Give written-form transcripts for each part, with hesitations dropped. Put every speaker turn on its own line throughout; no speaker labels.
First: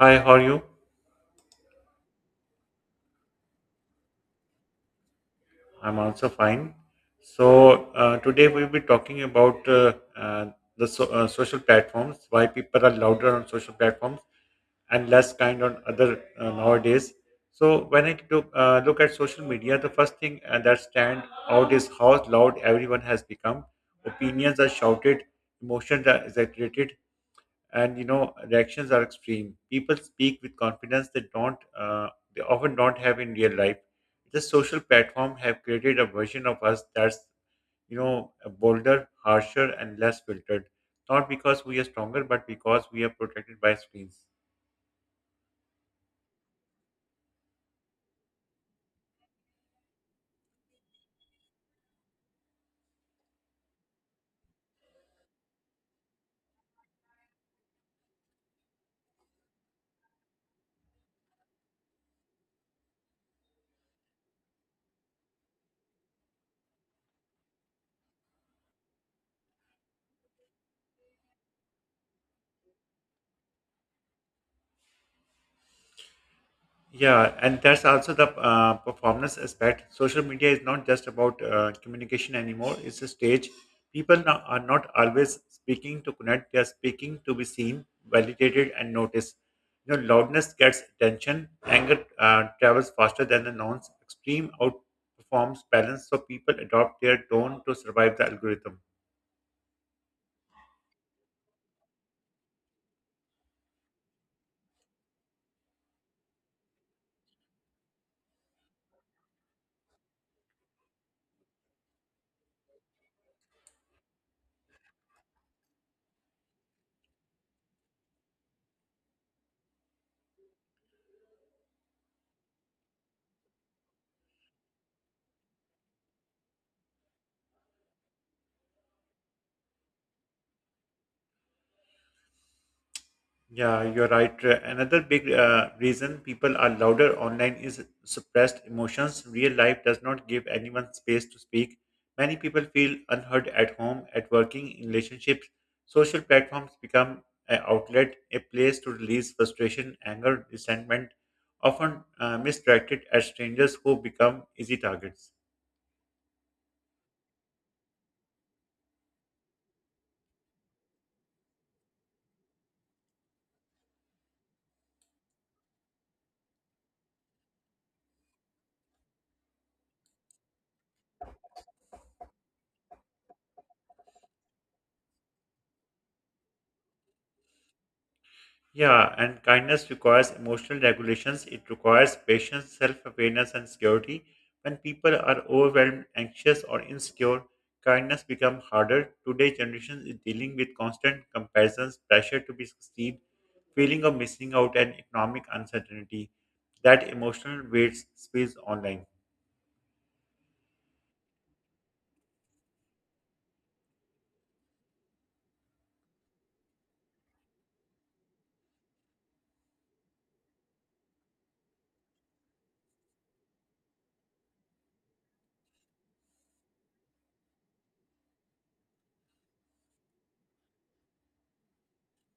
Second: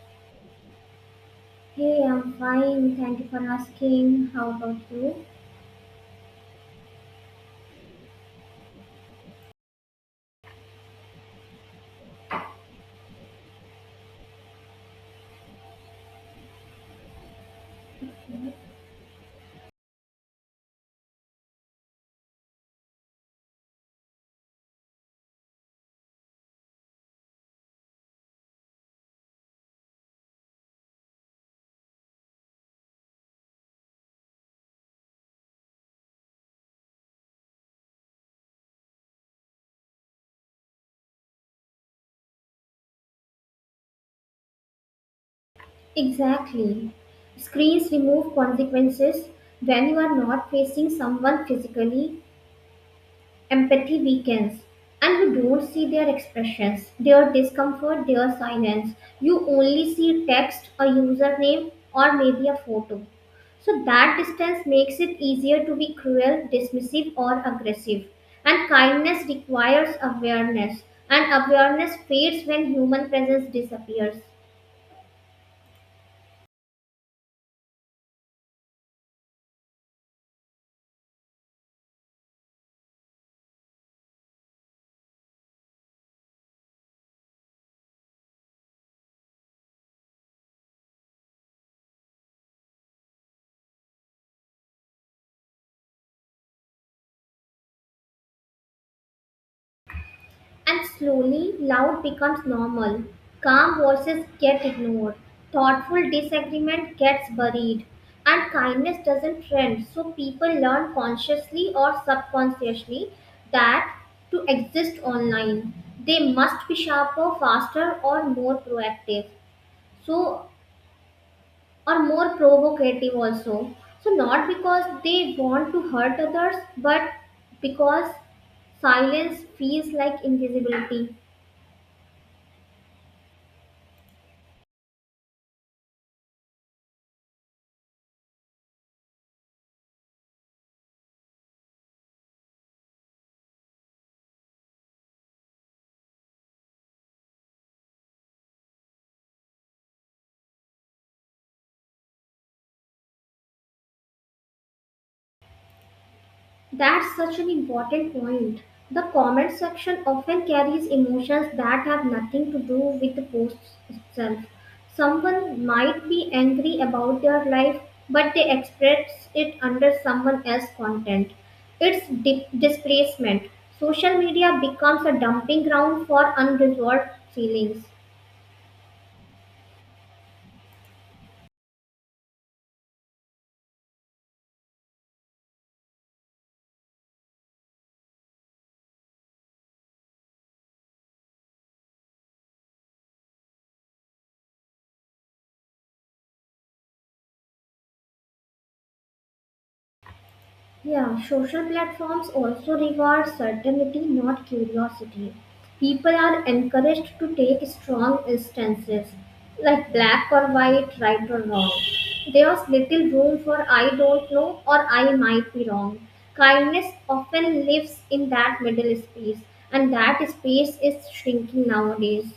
Hi, how are you?
Hey, I'm fine. Thank you for asking. How about you?
I'm also fine. So, today we'll be talking about social platforms, why people are louder on social platforms and less kind on other nowadays. So, when I took, look at social media, the first thing that stand out is how loud everyone has become. Opinions are shouted, emotions are exaggerated, and reactions are extreme. People speak with confidence they often don't have in real life. The social platform have created a version of us that's you know bolder, harsher, and less filtered, not because we are stronger but because we are protected by screens.
Exactly. Screens remove consequences when you are not facing someone physically, empathy weakens, and you don't see their expressions, their discomfort, their silence. You only see text, a username, or maybe a photo. So that distance makes it easier to be cruel, dismissive, or aggressive. And kindness requires awareness, and awareness fades when human presence disappears.
Yeah, and that's also the performance aspect. Social media is not just about communication anymore, it's a stage. People now are not always speaking to connect, they are speaking to be seen, validated, and noticed. You know, loudness gets attention, anger travels faster than the nouns, extreme outperforms balance, so people adopt their tone to survive the algorithm.
And slowly, loud becomes normal. Calm voices get ignored. Thoughtful disagreement gets buried. And kindness doesn't trend. So people learn consciously or subconsciously that to exist online, they must be sharper, faster, or more proactive. So, or more provocative also. So, not because they want to hurt others, but because silence feels like invisibility.
Yeah, you're right. Another big reason people are louder online is suppressed emotions. Real life does not give anyone space to speak. Many people feel unheard at home, at working, in relationships. Social platforms become an outlet, a place to release frustration, anger, resentment, often misdirected at strangers who become easy targets.
That's such an important point. The comment section often carries emotions that have nothing to do with the post itself. Someone might be angry about their life, but they express it under someone else's content. It's displacement. Social media becomes a dumping ground for unresolved feelings.
Yeah, and kindness requires emotional regulations. It requires patience, self awareness, and security. When people are overwhelmed, anxious, or insecure, kindness becomes harder. Today's generation is dealing with constant comparisons, pressure to be succeed, feeling of missing out, and economic uncertainty. That emotional weight spills online.
Yeah, social platforms also reward certainty, not curiosity. People are encouraged to take strong instances, like black or white, right or wrong. There's little room for I don't know or I might be wrong. Kindness often lives in that middle space, and that space is shrinking nowadays.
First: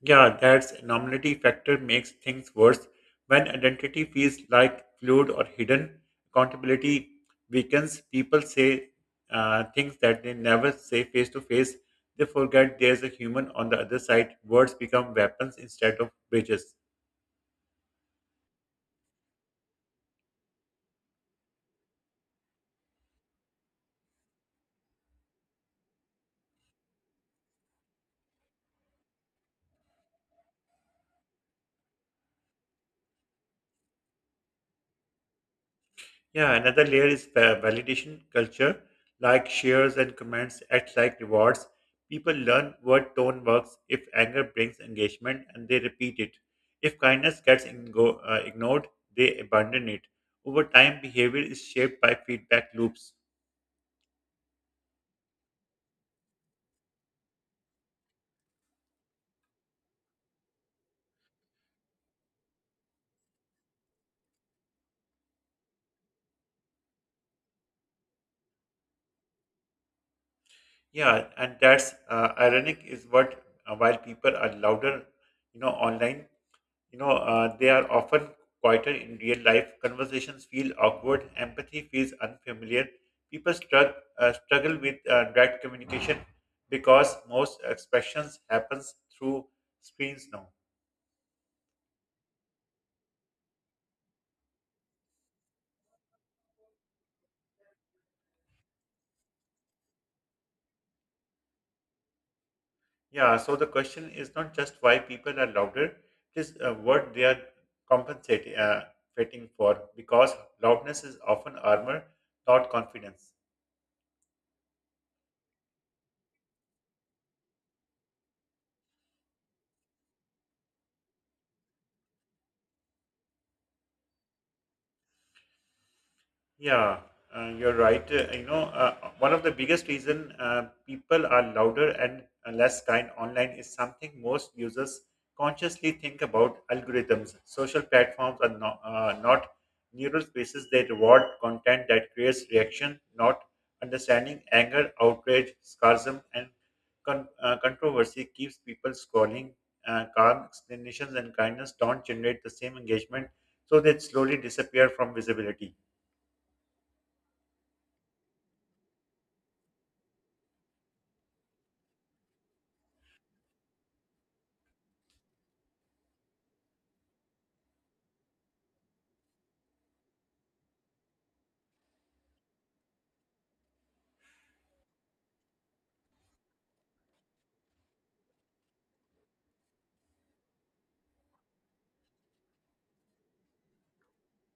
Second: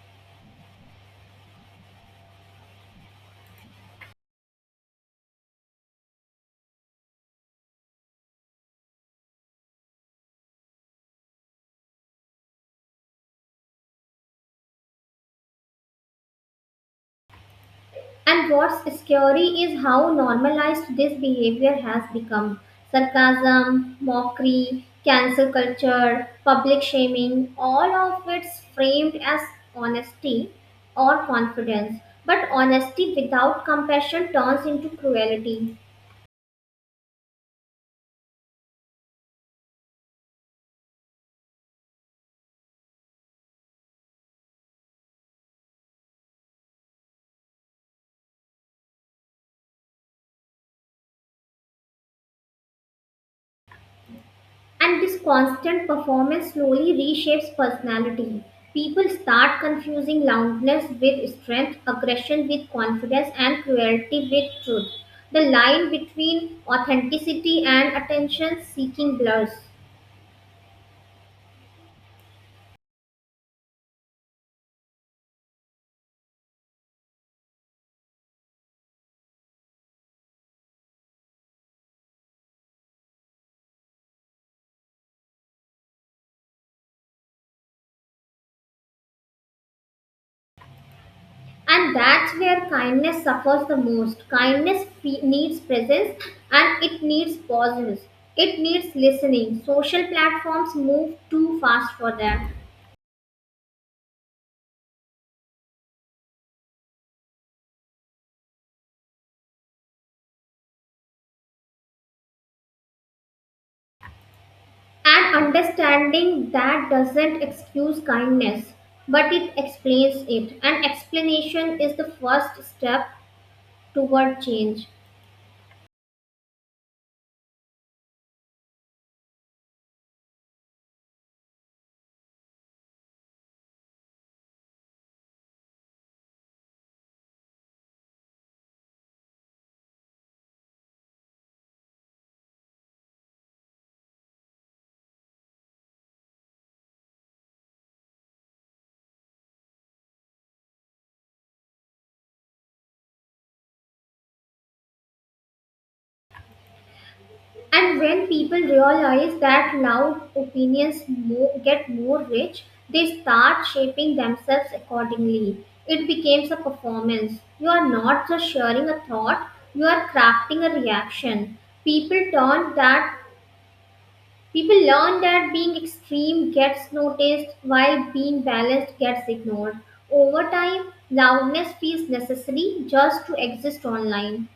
Yeah, that's anonymity factor makes things worse. When identity feels like fluid or hidden, accountability weakens. People say things that they never say face to face. They forget there's a human on the other side. Words become weapons instead of bridges.
And what's scary is how normalized this behavior has become. Sarcasm, mockery, cancel culture, public shaming, all of it's framed as honesty or confidence. But honesty without compassion turns into cruelty.
Yeah, another layer is the validation culture, like shares and comments act like rewards. People learn what tone works if anger brings engagement and they repeat it. If kindness gets ignored, they abandon it. Over time, behavior is shaped by feedback loops.
And this constant performance slowly reshapes personality. People start confusing loudness with strength, aggression with confidence, and cruelty with truth. The line between authenticity and attention seeking blurs.
Yeah, and that's ironic is what while people are louder, online. They are often quieter in real life. Conversations feel awkward. Empathy feels unfamiliar. People struggle with direct communication because most expressions happens through screens now.
And that's where kindness suffers the most. Kindness needs presence, and it needs pauses. It needs listening. Social platforms move too fast for that.
Yeah, so the question is not just why people are louder, it is what they are compensating fighting for, because loudness is often armor, not confidence.
And understanding that doesn't excuse kindness, but it explains it. And explanation is the first step toward change.
Yeah, you're right. One of the biggest reason people are louder and less kind online is something most users consciously think about algorithms. Social platforms are not neural spaces. They reward content that creates reaction, not understanding. Anger, outrage, sarcasm, and controversy keeps people scrolling. Calm explanations and kindness don't generate the same engagement, so they slowly disappear from visibility.
And when people realize that loud opinions get more rich, they start shaping themselves accordingly. It becomes a performance. You are not just sharing a thought, you are crafting a reaction. People turn that People learn that being extreme gets noticed while being balanced gets ignored. Over time, loudness feels necessary just to exist online.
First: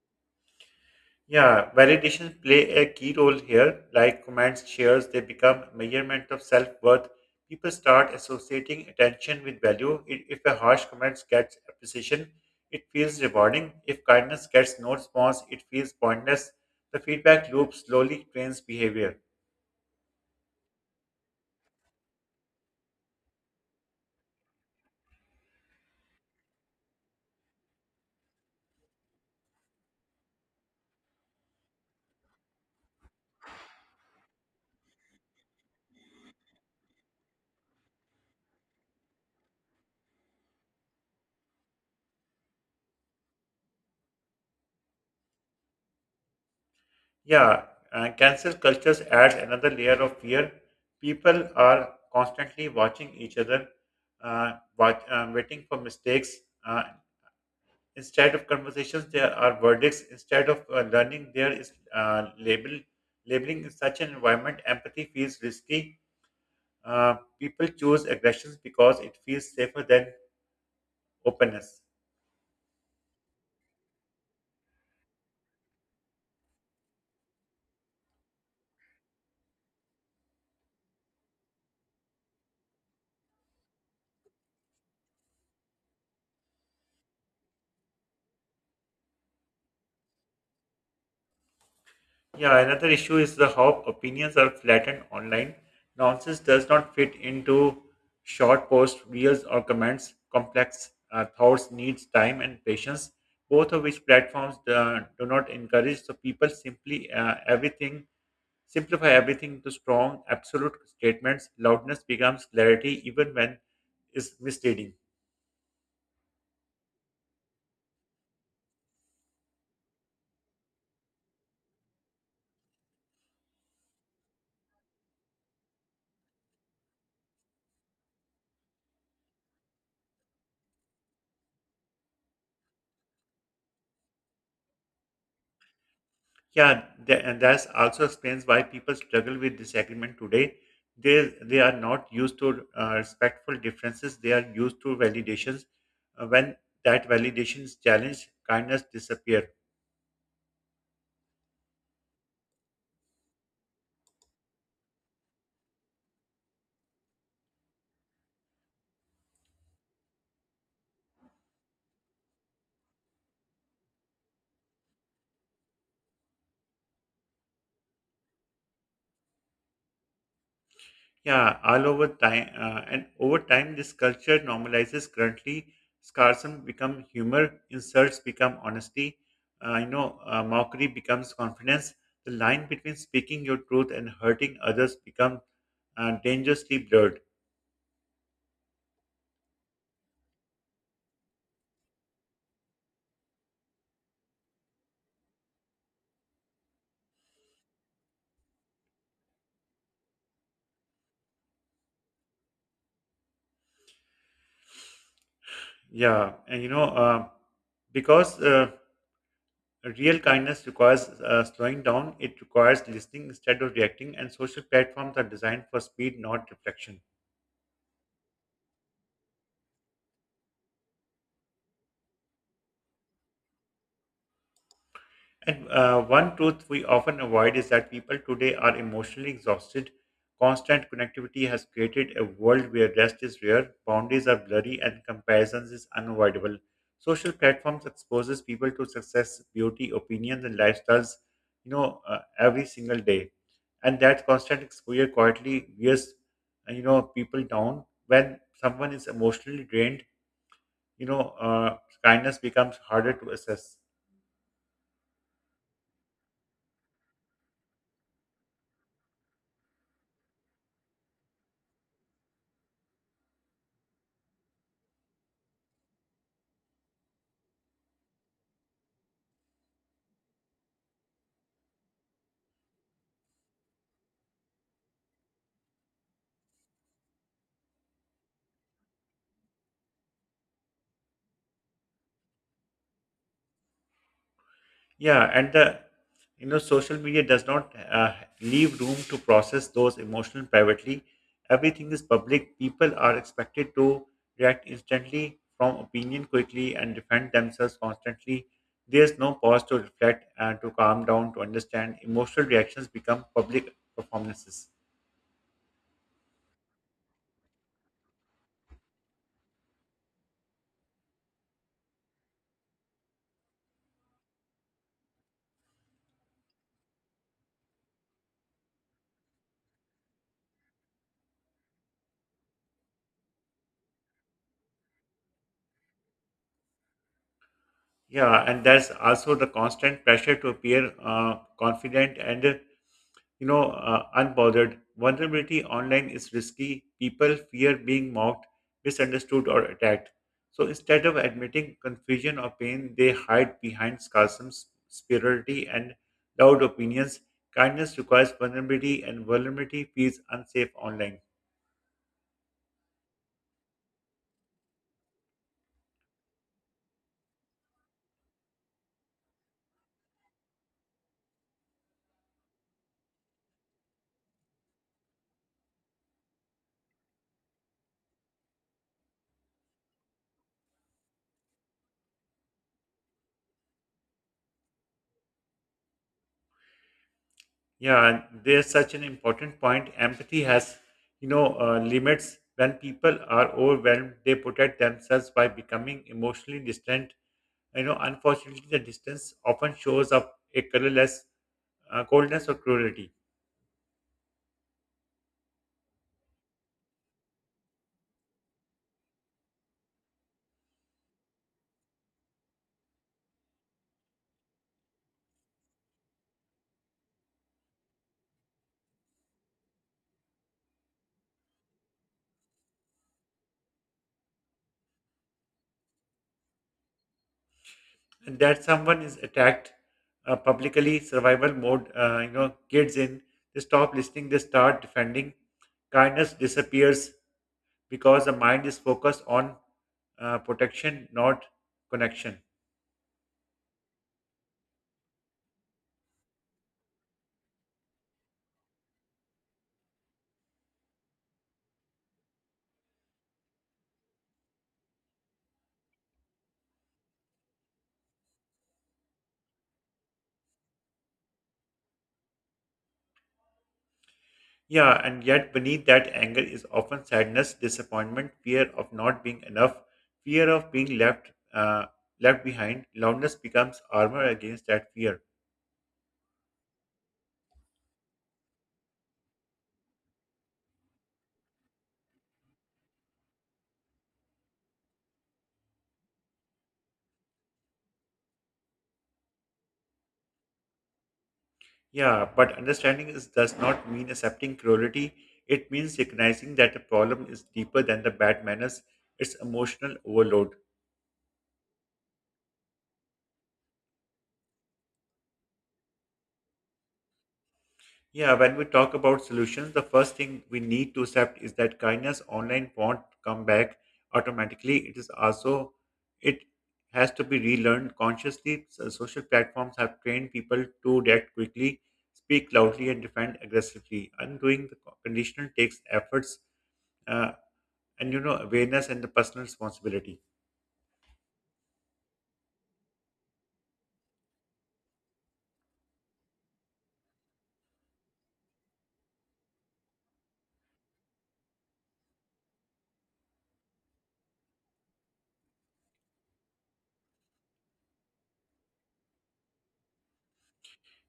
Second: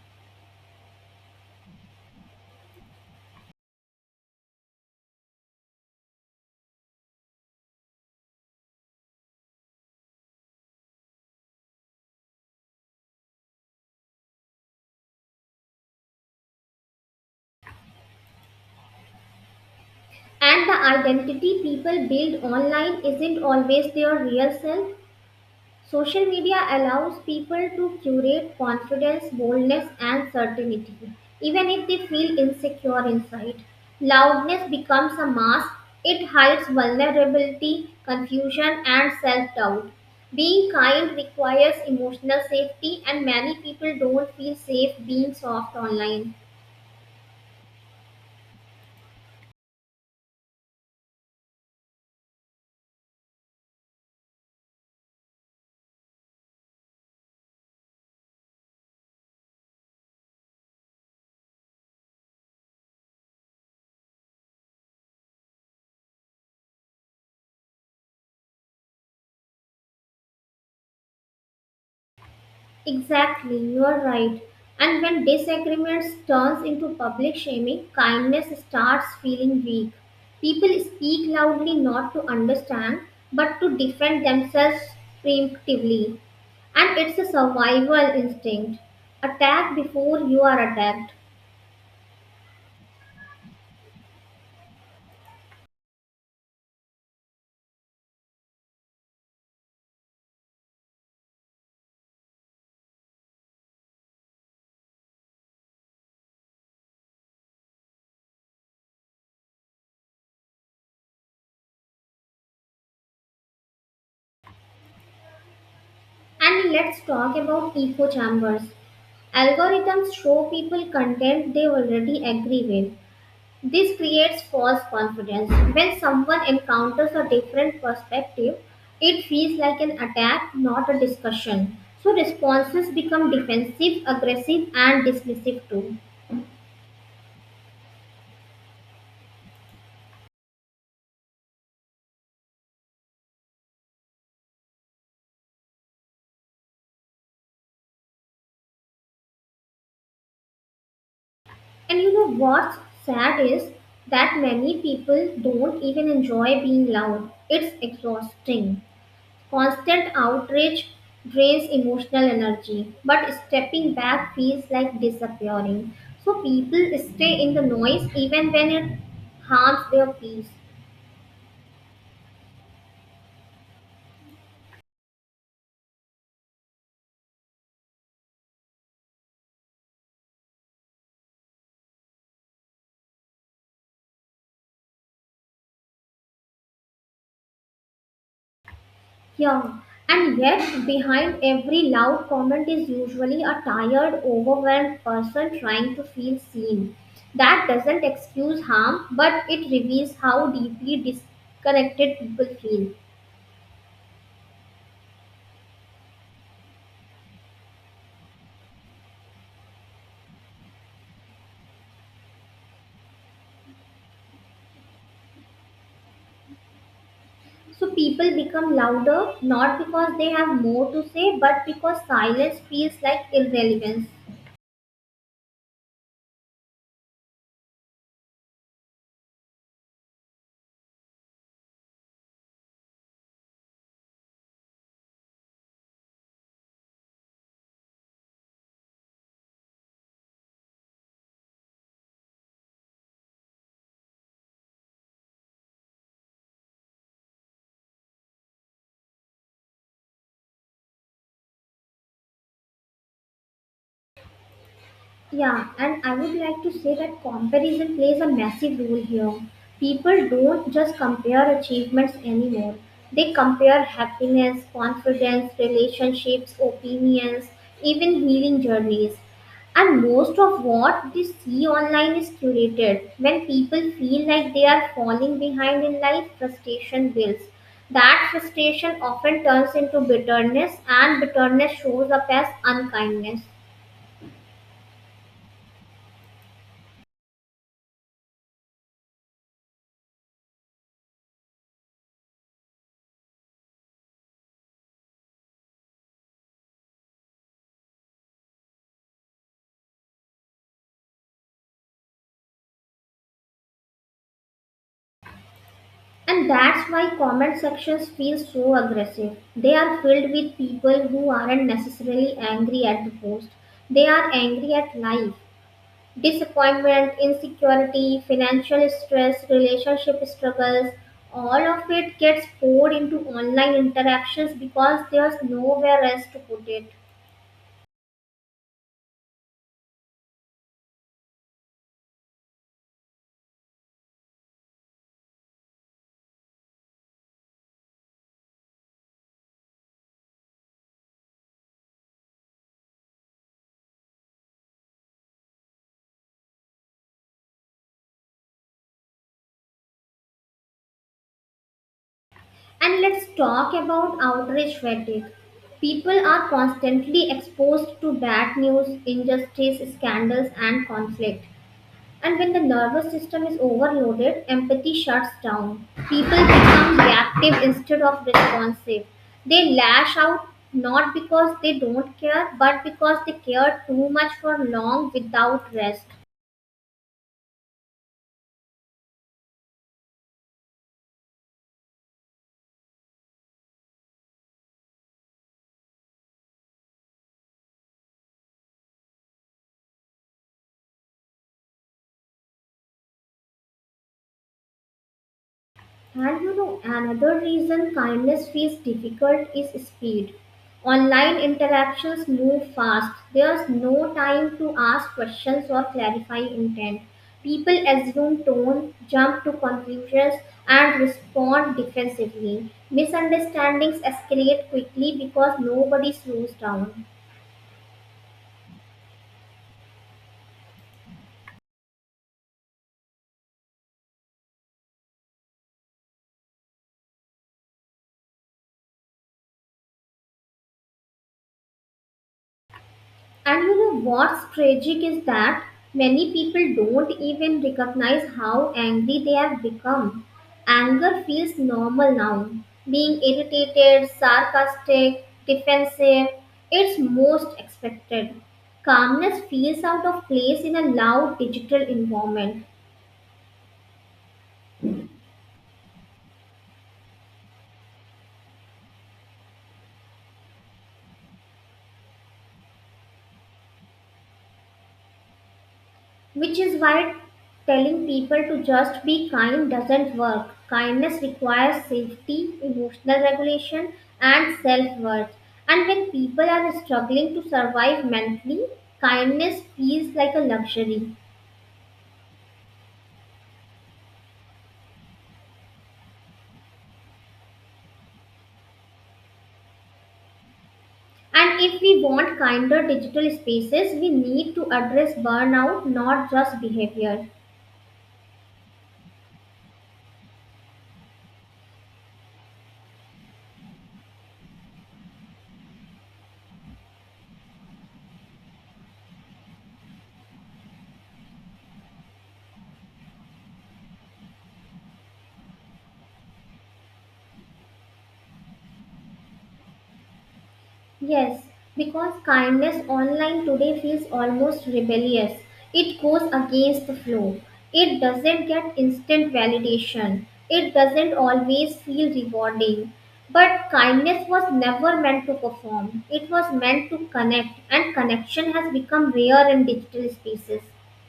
Yeah, validations play a key role here. Like comments, shares, they become measurement of self-worth. People start associating attention with value. If a harsh comment gets appreciation, it feels rewarding. If kindness gets no response, it feels pointless. The feedback loop slowly trains behavior.
And the identity people build online isn't always their real self. Social media allows people to curate confidence, boldness, and certainty, even if they feel insecure inside. Loudness becomes a mask, it hides vulnerability, confusion, and self doubt. Being kind requires emotional safety, and many people don't feel safe being soft online.
Yeah, cancel cultures adds another layer of fear. People are constantly watching each other, waiting for mistakes. uh, Instead of conversations, there are verdicts. Instead of learning, there is label. Labeling in such an environment, empathy feels risky. People choose aggressions because it feels safer than openness.
Exactly, you are right. And when disagreements turns into public shaming, kindness starts feeling weak. People speak loudly not to understand, but to defend themselves preemptively. And it's a survival instinct. Attack before you are attacked.
Yeah, another issue is the how opinions are flattened online. Nonsense does not fit into short posts, reels, or comments. Complex thoughts needs time and patience, both of which platforms do not encourage. So people simply everything Simplify everything to strong, absolute statements. Loudness becomes clarity even when is misleading.
And let's talk about echo chambers. Algorithms show people content they already agree with. This creates false confidence. When someone encounters a different perspective, it feels like an attack, not a discussion. So responses become defensive, aggressive, and dismissive too.
Yeah, and that also explains why people struggle with disagreement today. They are not used to respectful differences. They are used to validations. When that validation is challenged, kindness disappears.
And you know what's sad is that many people don't even enjoy being loud. It's exhausting. Constant outrage drains emotional energy, but stepping back feels like disappearing. So people stay in the noise even when it harms their peace.
Yeah, all over time, and over time, this culture normalizes. Currently, sarcasm become humor, insults become honesty. Mockery becomes confidence. The line between speaking your truth and hurting others become dangerously blurred.
Yeah, and yet behind every loud comment is usually a tired, overwhelmed person trying to feel seen. That doesn't excuse harm, but it reveals how deeply disconnected people feel.
Yeah, and because real kindness requires slowing down, it requires listening instead of reacting, and social platforms are designed for speed, not reflection.
So people become louder not because they have more to say but because silence feels like irrelevance.
And one truth we often avoid is that people today are emotionally exhausted. Constant connectivity has created a world where rest is rare, boundaries are blurry, and comparisons is unavoidable. Social platforms exposes people to success, beauty, opinions, and lifestyles, every single day. And that constant exposure quietly wears people down. When someone is emotionally drained, you know, uh, kindness becomes harder to assess.
Yeah, and I would like to say that comparison plays a massive role here. People don't just compare achievements anymore. They compare happiness, confidence, relationships, opinions, even healing journeys. And most of what they see online is curated. When people feel like they are falling behind in life, frustration builds. That frustration often turns into bitterness, and bitterness shows up as unkindness.
Yeah, and the social media does not leave room to process those emotions privately. Everything is public. People are expected to react instantly, form opinion quickly, and defend themselves constantly. There's no pause to reflect and to calm down to understand. Emotional reactions become public performances.
And that's why comment sections feel so aggressive. They are filled with people who aren't necessarily angry at the post. They are angry at life. Disappointment, insecurity, financial stress, relationship struggles, all of it gets poured into online interactions because there's nowhere else to put it.
Yeah, and there's also the constant pressure to appear confident and unbothered. Vulnerability online is risky. People fear being mocked, misunderstood, or attacked. So instead of admitting confusion or pain, they hide behind sarcasm, superiority, and loud opinions. Kindness requires vulnerability, and vulnerability feels unsafe online.
And let's talk about outrage fatigue. People are constantly exposed to bad news, injustice, scandals, and conflict. And when the nervous system is overloaded, empathy shuts down. People become reactive instead of responsive. They lash out not because they don't care, but because they care too much for long without rest.
Yeah, and there's such an important point. Empathy has limits. When people are overwhelmed, they protect themselves by becoming emotionally distant. You know, unfortunately, the distance often shows up a colorless coldness or cruelty,
And you know, another reason kindness feels difficult is speed. Online interactions move fast. There's no time to ask questions or clarify intent. People assume tone, jump to conclusions, and respond defensively. Misunderstandings escalate quickly because nobody slows down.
and that someone is attacked publicly. Survival mode, kids in, they stop listening, they start defending. Kindness disappears because the mind is focused on protection, not connection.
And you know what's tragic is that many people don't even recognize how angry they have become. Anger feels normal now. Being irritated, sarcastic, defensive, it's most expected. Calmness feels out of place in a loud digital environment.
Yeah, and yet beneath that anger is often sadness, disappointment, fear of not being enough, fear of being left behind. Loudness becomes armor against that fear.
Which is why telling people to just be kind doesn't work. Kindness requires safety, emotional regulation, and self worth. And when people are struggling to survive mentally, kindness feels like a luxury.
Yeah, but understanding is, does not mean accepting cruelty. It means recognizing that the problem is deeper than the bad manners. It's emotional overload.
And if we want kinder digital spaces, we need to address burnout, not just behavior.
Yeah, when we talk about solutions, the first thing we need to accept is that kindness online won't come back automatically. It is also it has to be relearned consciously. So social platforms have trained people to react quickly, speak loudly, and defend aggressively. Undoing the conditional takes efforts, uh, and awareness and the personal responsibility.
Yes, because kindness online today feels almost rebellious. It goes against the flow. It doesn't get instant validation. It doesn't always feel rewarding. But kindness was never meant to perform, it was meant to connect, and connection has become rare in digital spaces.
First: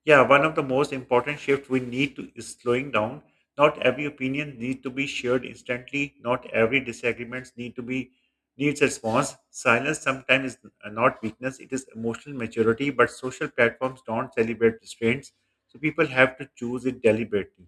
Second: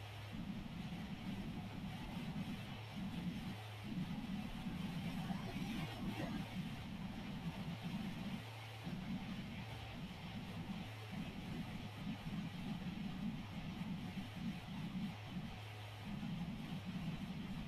Yeah, one of the most important shifts we need to is slowing down. Not every opinion needs to be shared instantly. Not every disagreements need to be needs a response. Silence sometimes is not weakness; it is emotional maturity. But social platforms don't celebrate restraints, so people have to choose it deliberately.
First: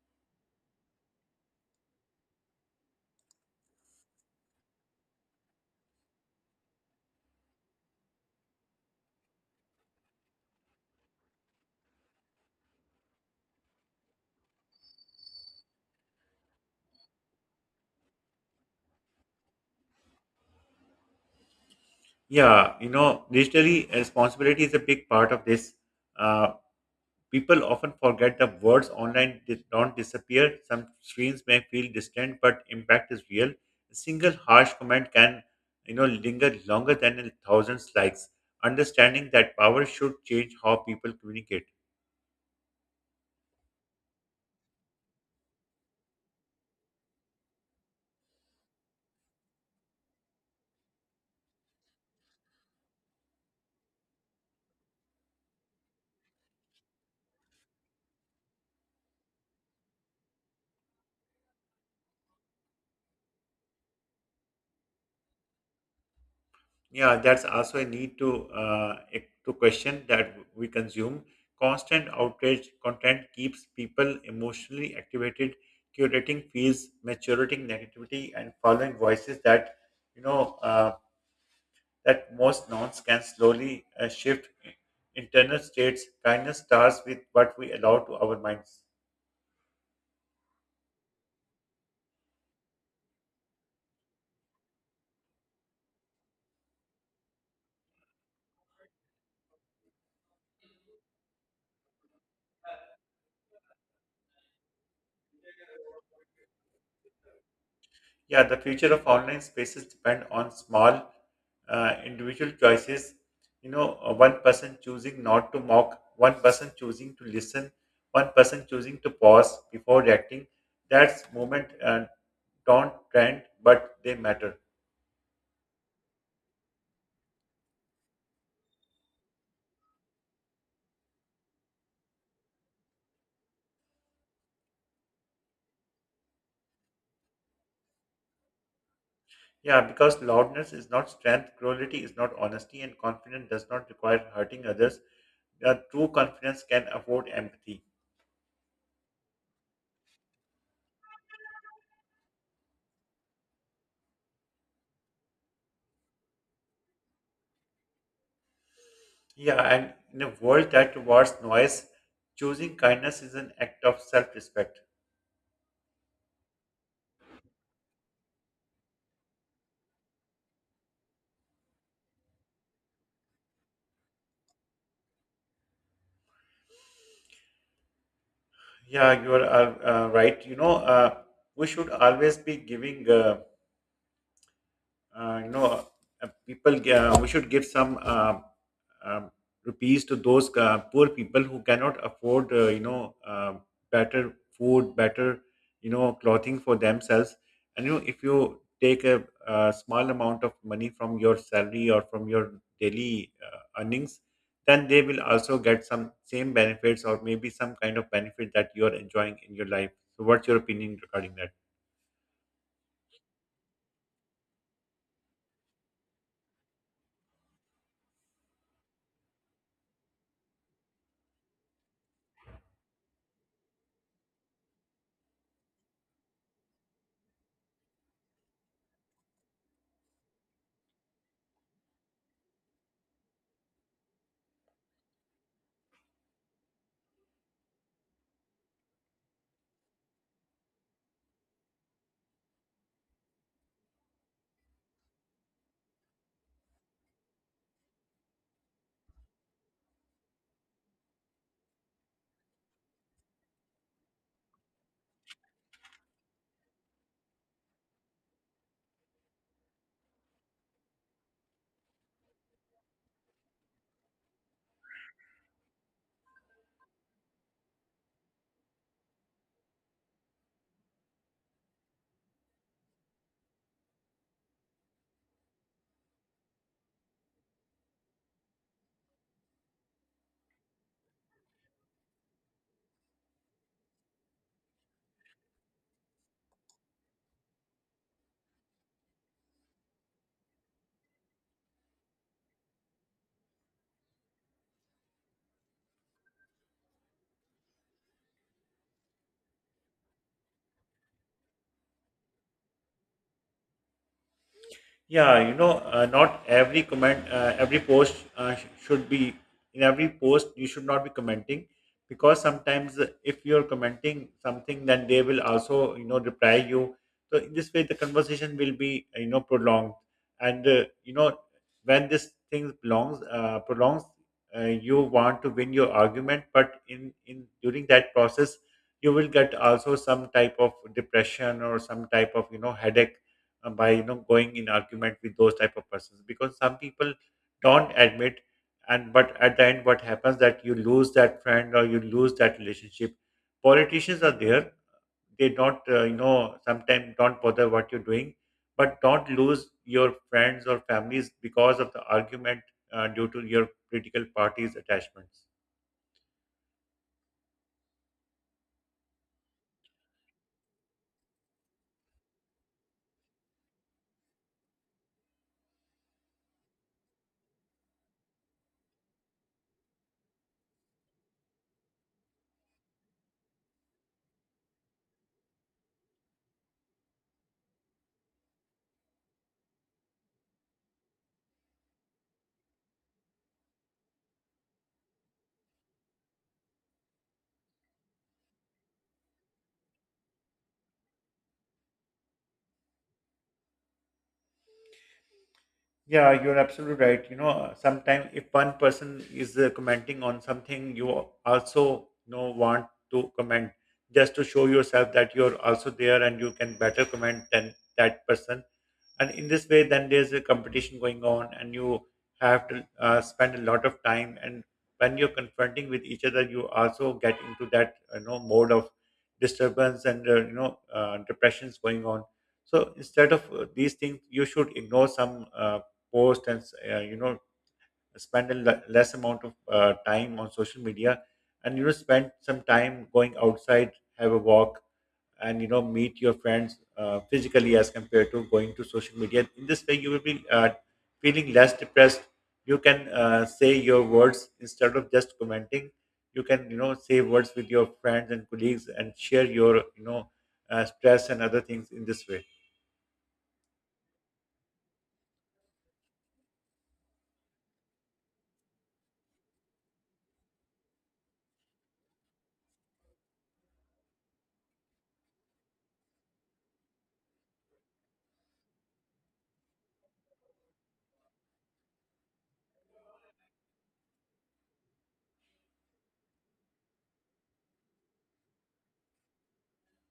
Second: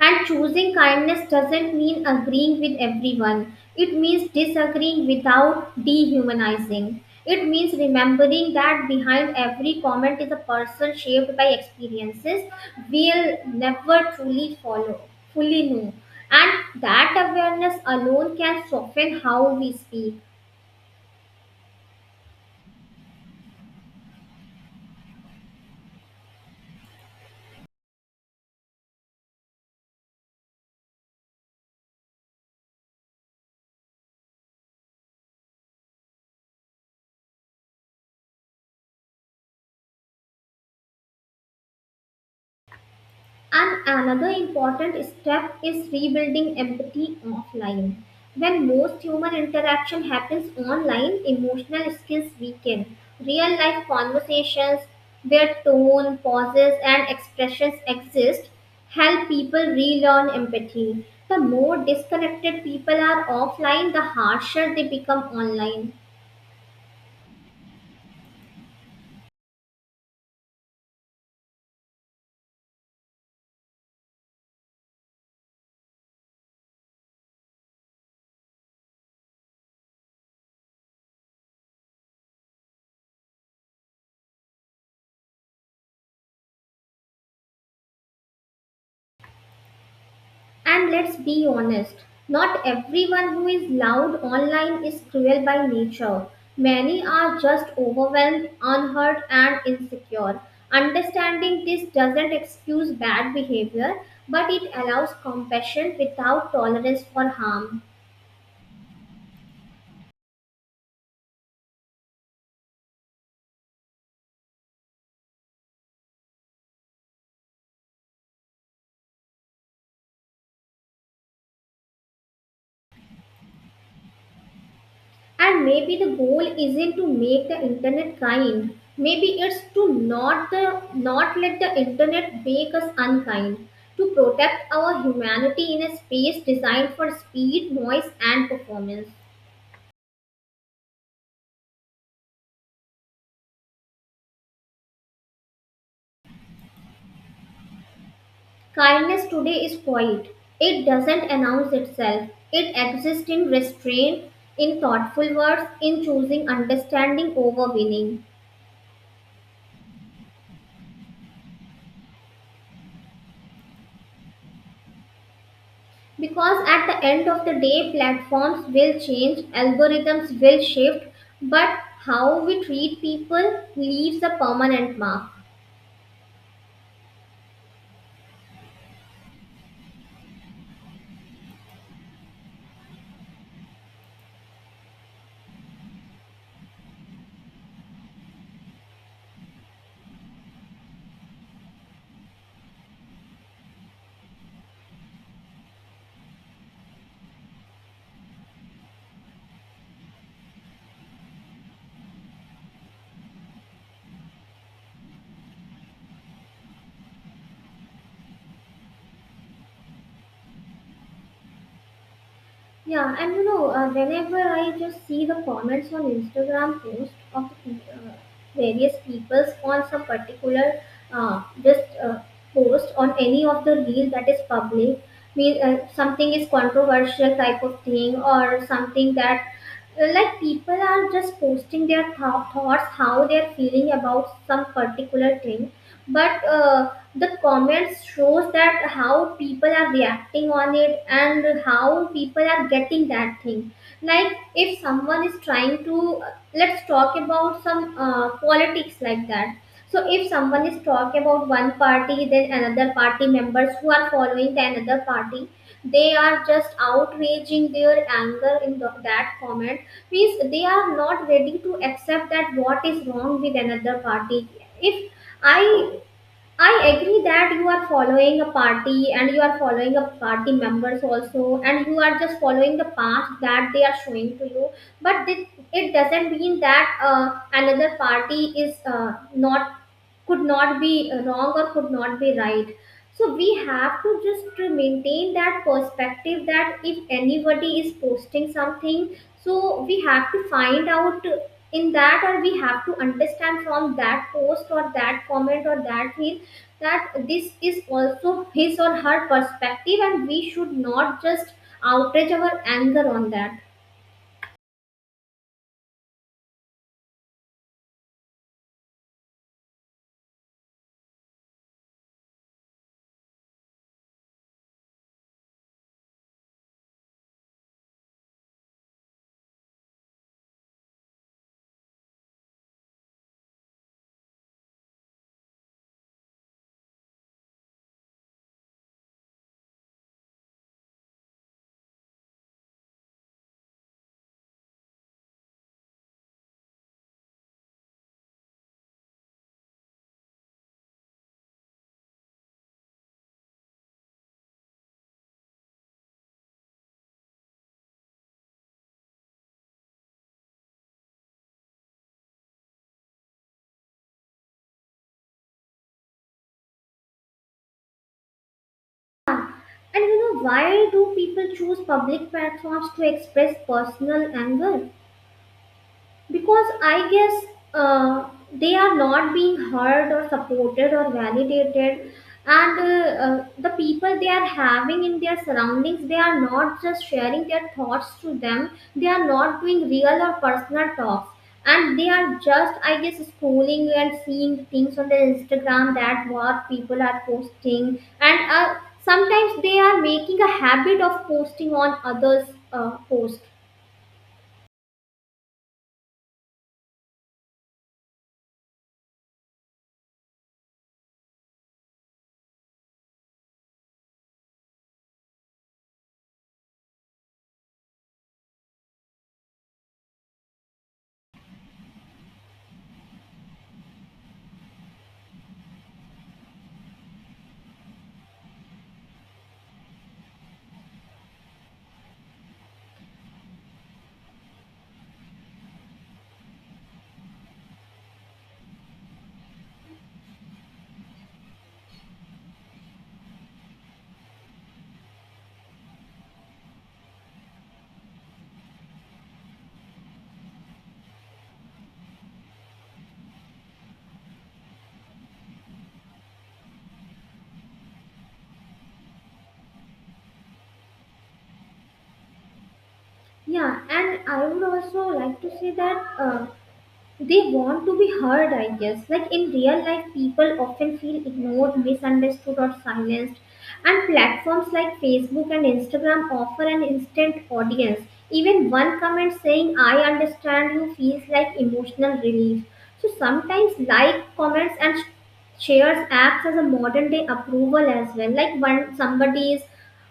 And choosing kindness doesn't mean agreeing with everyone. It means disagreeing without dehumanizing. It means remembering that behind every comment is a person shaped by experiences we'll never truly follow, fully know. And that awareness alone can soften how we speak.
Yeah, digitally responsibility is a big part of this. Uh, People often forget that words online did not disappear. Some screens may feel distant, but impact is real. A single harsh comment can linger longer than a thousand likes. Understanding that power should change how people communicate.
And another important step is rebuilding empathy offline. When most human interaction happens online, emotional skills weaken. Real life conversations, where tone, pauses, and expressions exist, help people relearn empathy. The more disconnected people are offline, the harsher they become online.
Yeah, that's also a need to question that we consume. Constant outrage content keeps people emotionally activated. Curating feeds, maturating negativity, and following voices that you know. That most nouns can slowly shift internal states. Kindness starts with what we allow to our minds.
And let's be honest, not everyone who is loud online is cruel by nature. Many are just overwhelmed, unhurt, and insecure. Understanding this doesn't excuse bad behavior, but it allows compassion without tolerance for harm.
Yeah, the future of online spaces depend on small individual choices. One person choosing not to mock, one person choosing to listen, one person choosing to pause before reacting. That's moment don't trend, but they matter.
And maybe the goal isn't to make the internet kind. Maybe it's to not let the internet make us unkind. To protect our humanity in a space designed for speed, noise, and performance.
Yeah, because loudness is not strength, cruelty is not honesty, and confidence does not require hurting others. True confidence can afford empathy.
Kindness today is quiet. It doesn't announce itself. It exists in restraint, in thoughtful words, in choosing understanding over winning.
Yeah, and in a world that rewards noise, choosing kindness is an act of self respect.
Because at the end of the day, platforms will change, algorithms will shift, but how we treat people leaves a permanent mark.
Yeah, you are right. We should always be giving. Uh, you know, People, we should give some um, rupees to those poor people who cannot afford, better food, better, clothing for themselves. And, you know, if you take a small amount of money from your salary or from your daily earnings, then they will also get some same benefits or maybe some kind of benefit that you are enjoying in your life. So, what's your opinion regarding that?
Yeah, and you know, whenever I just see the comments on Instagram post of various people's on some particular, just post on any of the reel that is public, mean something is controversial type of thing or something that, like people are just posting their thoughts, how they're feeling about some particular thing. But the comments shows that how people are reacting on it and how people are getting that thing. Like if someone is trying to, let's talk about some politics like that. So if someone is talking about one party, then another party members who are following the another party, they are just outraging their anger in that comment. Means they are not ready to accept that what is wrong with another party. If I I agree that you are following a party and you are following a party members also, and you are just following the path that they are showing to you. But it doesn't mean that another party is not, could not be wrong or could not be right. So we have to just to maintain that perspective that if anybody is posting something, so we have to find out in that, or we have to understand from that post or that comment or that thing that this is also his or her perspective, and we should not just outrage our anger on that.
Yeah, not every comment, every post should be in every post. You should not be commenting because sometimes if you're commenting something, then they will also reply you. So in this way, the conversation will be prolonged, and when this thing belongs prolongs, you want to win your argument, but in during that process, you will get also some type of depression or some type of headache by going in argument with those type of persons because some people don't admit and but at the end what happens that you lose that friend or you lose that relationship. Politicians are there, they don't sometimes don't bother what you're doing, but don't lose your friends or families because of the argument, due to your political party's attachments.
And you know why do people choose public platforms to express personal anger? Because I guess they are not being heard or supported or validated. And the people they are having in their surroundings, they are not just sharing their thoughts to them. They are not doing real or personal talks, and they are just, I guess, scrolling and seeing things on their Instagram, that what people are posting. And sometimes they are making a habit of posting on others posts.
Yeah, you're absolutely right. You know, sometimes if one person is commenting on something, you also want to comment just to show yourself that you're also there and you can better comment than that person, and in this way then there's a competition going on and you have to spend a lot of time, and when you're confronting with each other you also get into that mode of disturbance, and depressions going on. So instead of these things you should ignore some post, and uh, you know spend a less amount of time on social media, and spend some time going outside, have a walk, and meet your friends physically as compared to going to social media. In this way you will be feeling less depressed. You can say your words instead of just commenting. You can say words with your friends and colleagues and share your stress and other things in this way.
Yeah, and I would also like to say that, they want to be heard, I guess. Like in real life, people often feel ignored, misunderstood, or silenced. And platforms like Facebook and Instagram offer an instant audience. Even one comment saying, I understand you, feels like emotional relief. So sometimes, like, comments, and shares acts as a modern day approval as well, like when somebody is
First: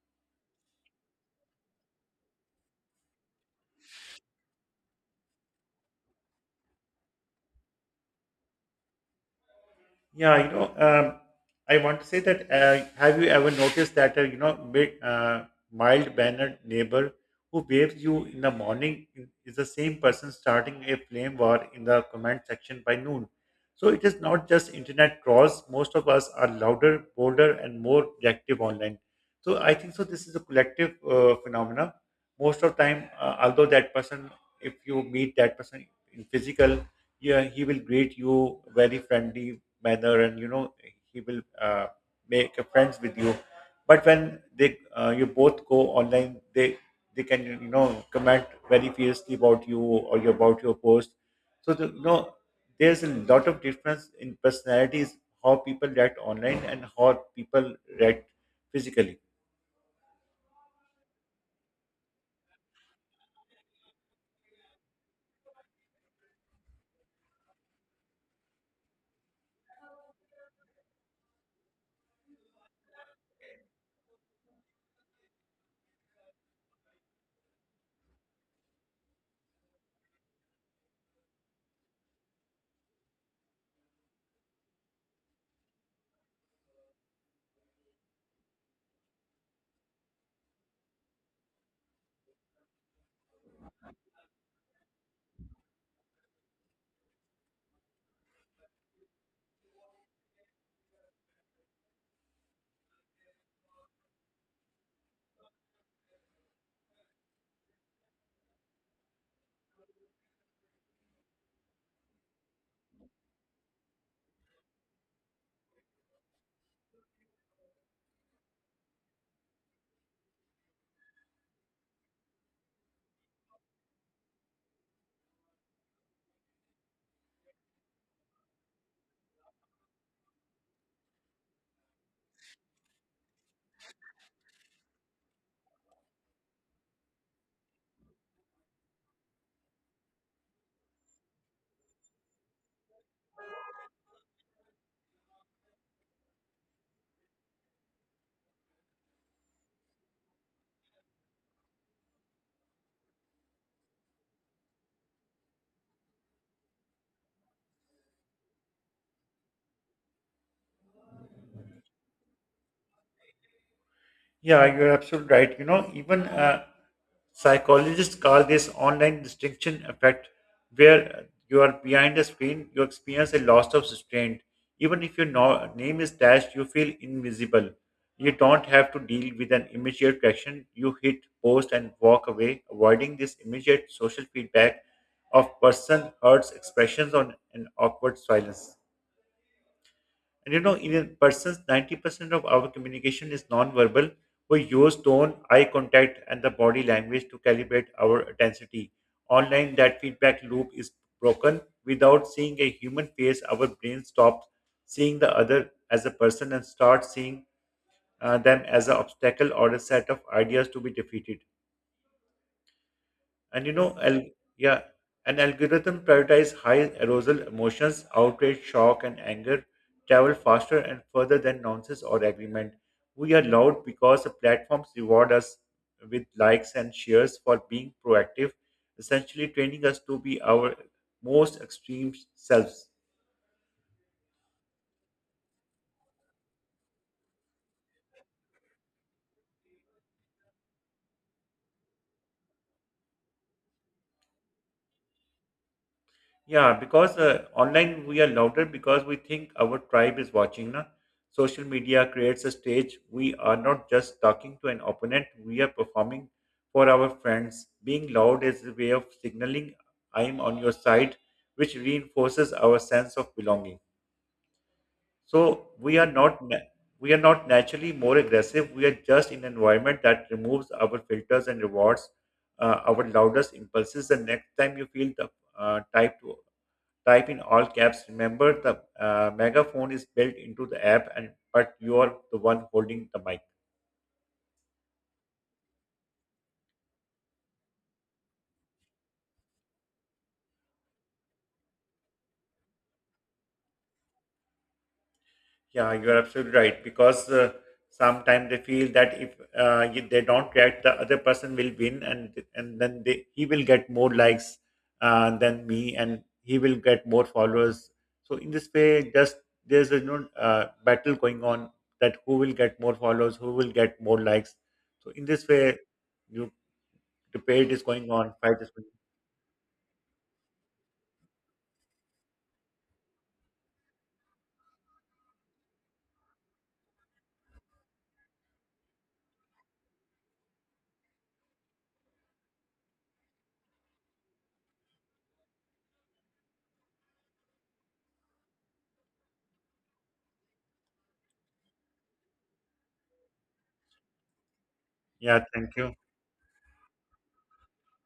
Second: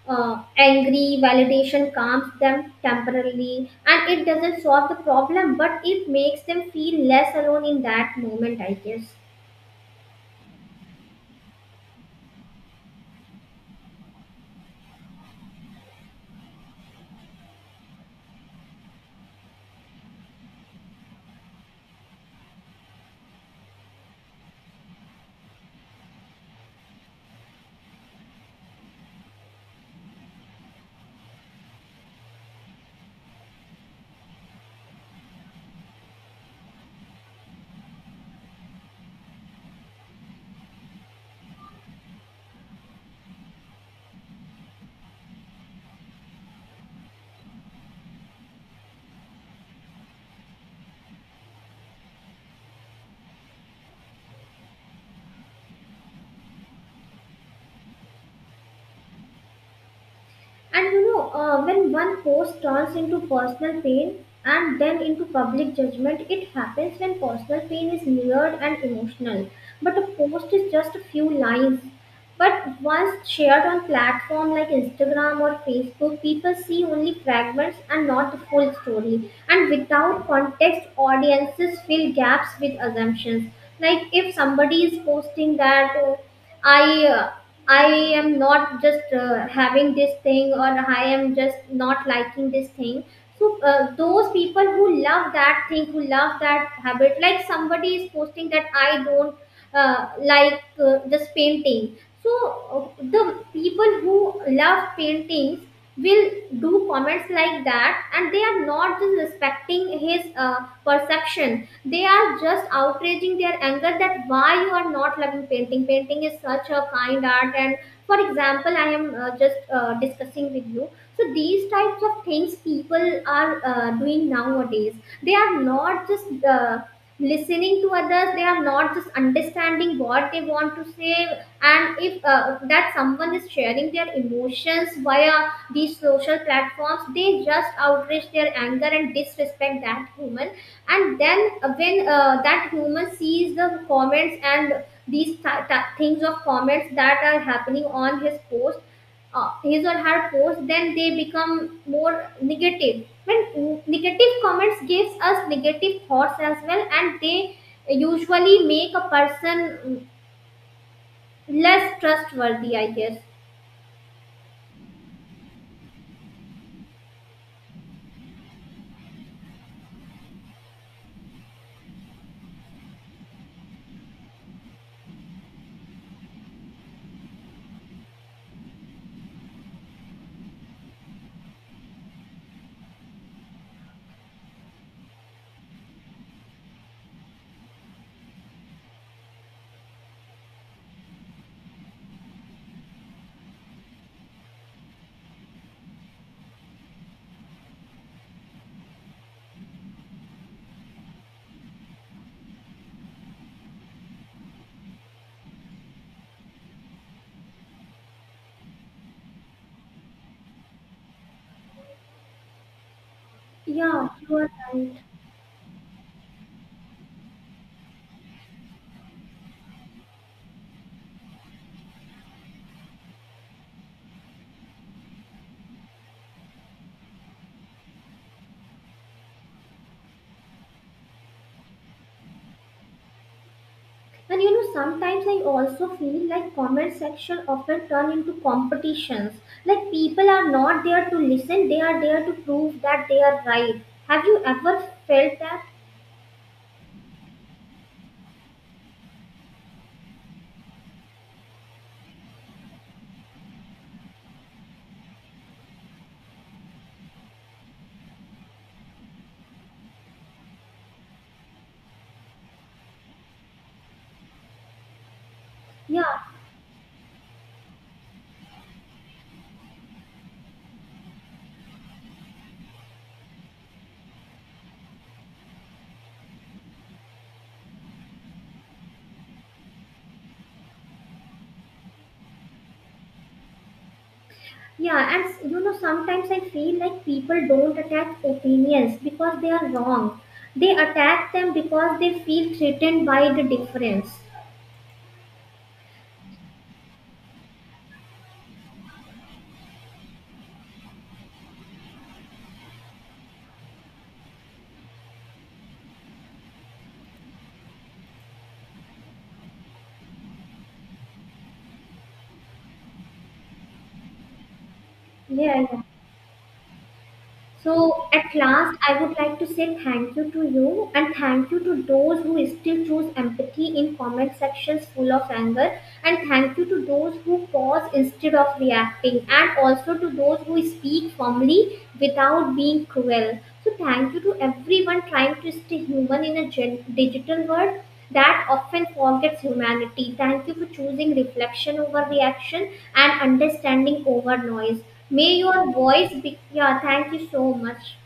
angry, validation calms them temporarily, and it doesn't solve the problem, but it makes them feel less alone in that moment, I guess.
Yeah, you know, I want to say that have you ever noticed that, you know, big, mild mannered neighbor who waves you in the morning is the same person starting a flame war in the comment section by noon. So it is not just internet trolls. Most of us are louder, bolder, and more reactive online. So I think so. This is a collective phenomena. Most of time, although that person, if you meet that person in physical, yeah, he will greet you very friendly manner, and you know he will make a friends with you, but when they you both go online they can you know comment very fiercely about you or about your post. So the, you know, there's a lot of difference in personalities, how people react online and how people react physically.
And you know, when one post turns into personal pain and then into public judgment, it happens when personal pain is layered and emotional, but a post is just a few lines. But once shared on platform like Instagram or Facebook, people see only fragments and not the full story. And without context, audiences fill gaps with assumptions. Like if somebody is posting that, I uh, I am not just having this thing, or I am just not liking this thing. So those people who love that thing, who love that habit, like somebody is posting that I don't like, just painting. So the people who love paintings will do comments like that, and they are not just respecting his perception. They are just outraging their anger that why you are not loving painting. Painting is such a kind art, and for example, I am just discussing with you. So these types of things people are doing nowadays. They are not just listening to others, they are not just understanding what they want to say. And if that someone is sharing their emotions via these social platforms, they just outreach their anger and disrespect that human. And then when that human sees the comments and these things of comments that are happening on his post, his or her post, then they become more negative. When negative comments gives us negative thoughts as well, and they usually make a person, mm, less trustworthy, I guess.
Yeah, you're absolutely right. You know, even psychologists call this online distinction effect, where you are behind a screen, you experience a loss of restraint. Even if your name is dashed, you feel invisible. You don't have to deal with an immediate reaction. You hit post and walk away, avoiding this immediate social feedback of person hurts expressions on an awkward silence. And you know, in a person's 90% of our communication is non-verbal. We use tone, eye contact, and the body language to calibrate our intensity. Online, that feedback loop is broken. Without seeing a human face, our brain stops seeing the other as a person and starts seeing them as an obstacle or a set of ideas to be defeated. And you know,
Yeah,
al-
you are
Yeah,
right.
an algorithm prioritize high arousal emotions, outrage, shock, and anger, travel faster and further than nonsense or agreement. We are loud because the platforms reward us with likes and shares for being proactive, essentially training us to be our most extreme selves.
And you know, sometimes I also feel like comment section often turn into competitions, like people are not there to listen, they are there to prove that they are right. Have you ever felt that?
Yeah, because online we are louder because we think our tribe is watching. Na? Social media creates a stage. We are not just talking to an opponent, we are performing for our friends. Being loud is a way of signaling I am on your side, which reinforces our sense of belonging. So we are
Yeah.
not na- we are not naturally more aggressive. We are just in an environment that removes our filters and rewards our loudest impulses. The next time you feel the type to type in all caps. Remember, the megaphone is built into the app, and but you are the one holding the mic.
Yeah, and you know, sometimes I feel like people don't attack opinions because they are wrong. They attack them because they feel threatened by the difference.
Yeah, you are absolutely right because sometimes they feel that if they don't react, the other person will win, and then they, he will get more likes than me, and he will get more followers. So in this way, just there's a you know, battle going on, that who will get more followers, who will get more likes. So in this
Yeah.
way, you debate is
So
going on,
at
fight is
last,
going.
I would like to say thank you to you, and thank you to those who still choose empathy in comment sections full of anger, and thank you to those who pause instead of reacting, and also to those who speak firmly without being cruel. So thank you to everyone trying to stay human in a digital world that often forgets humanity. Thank you for choosing reflection over reaction and understanding over noise. May
Yeah, thank
your
you.
voice be. Yeah, thank you so much.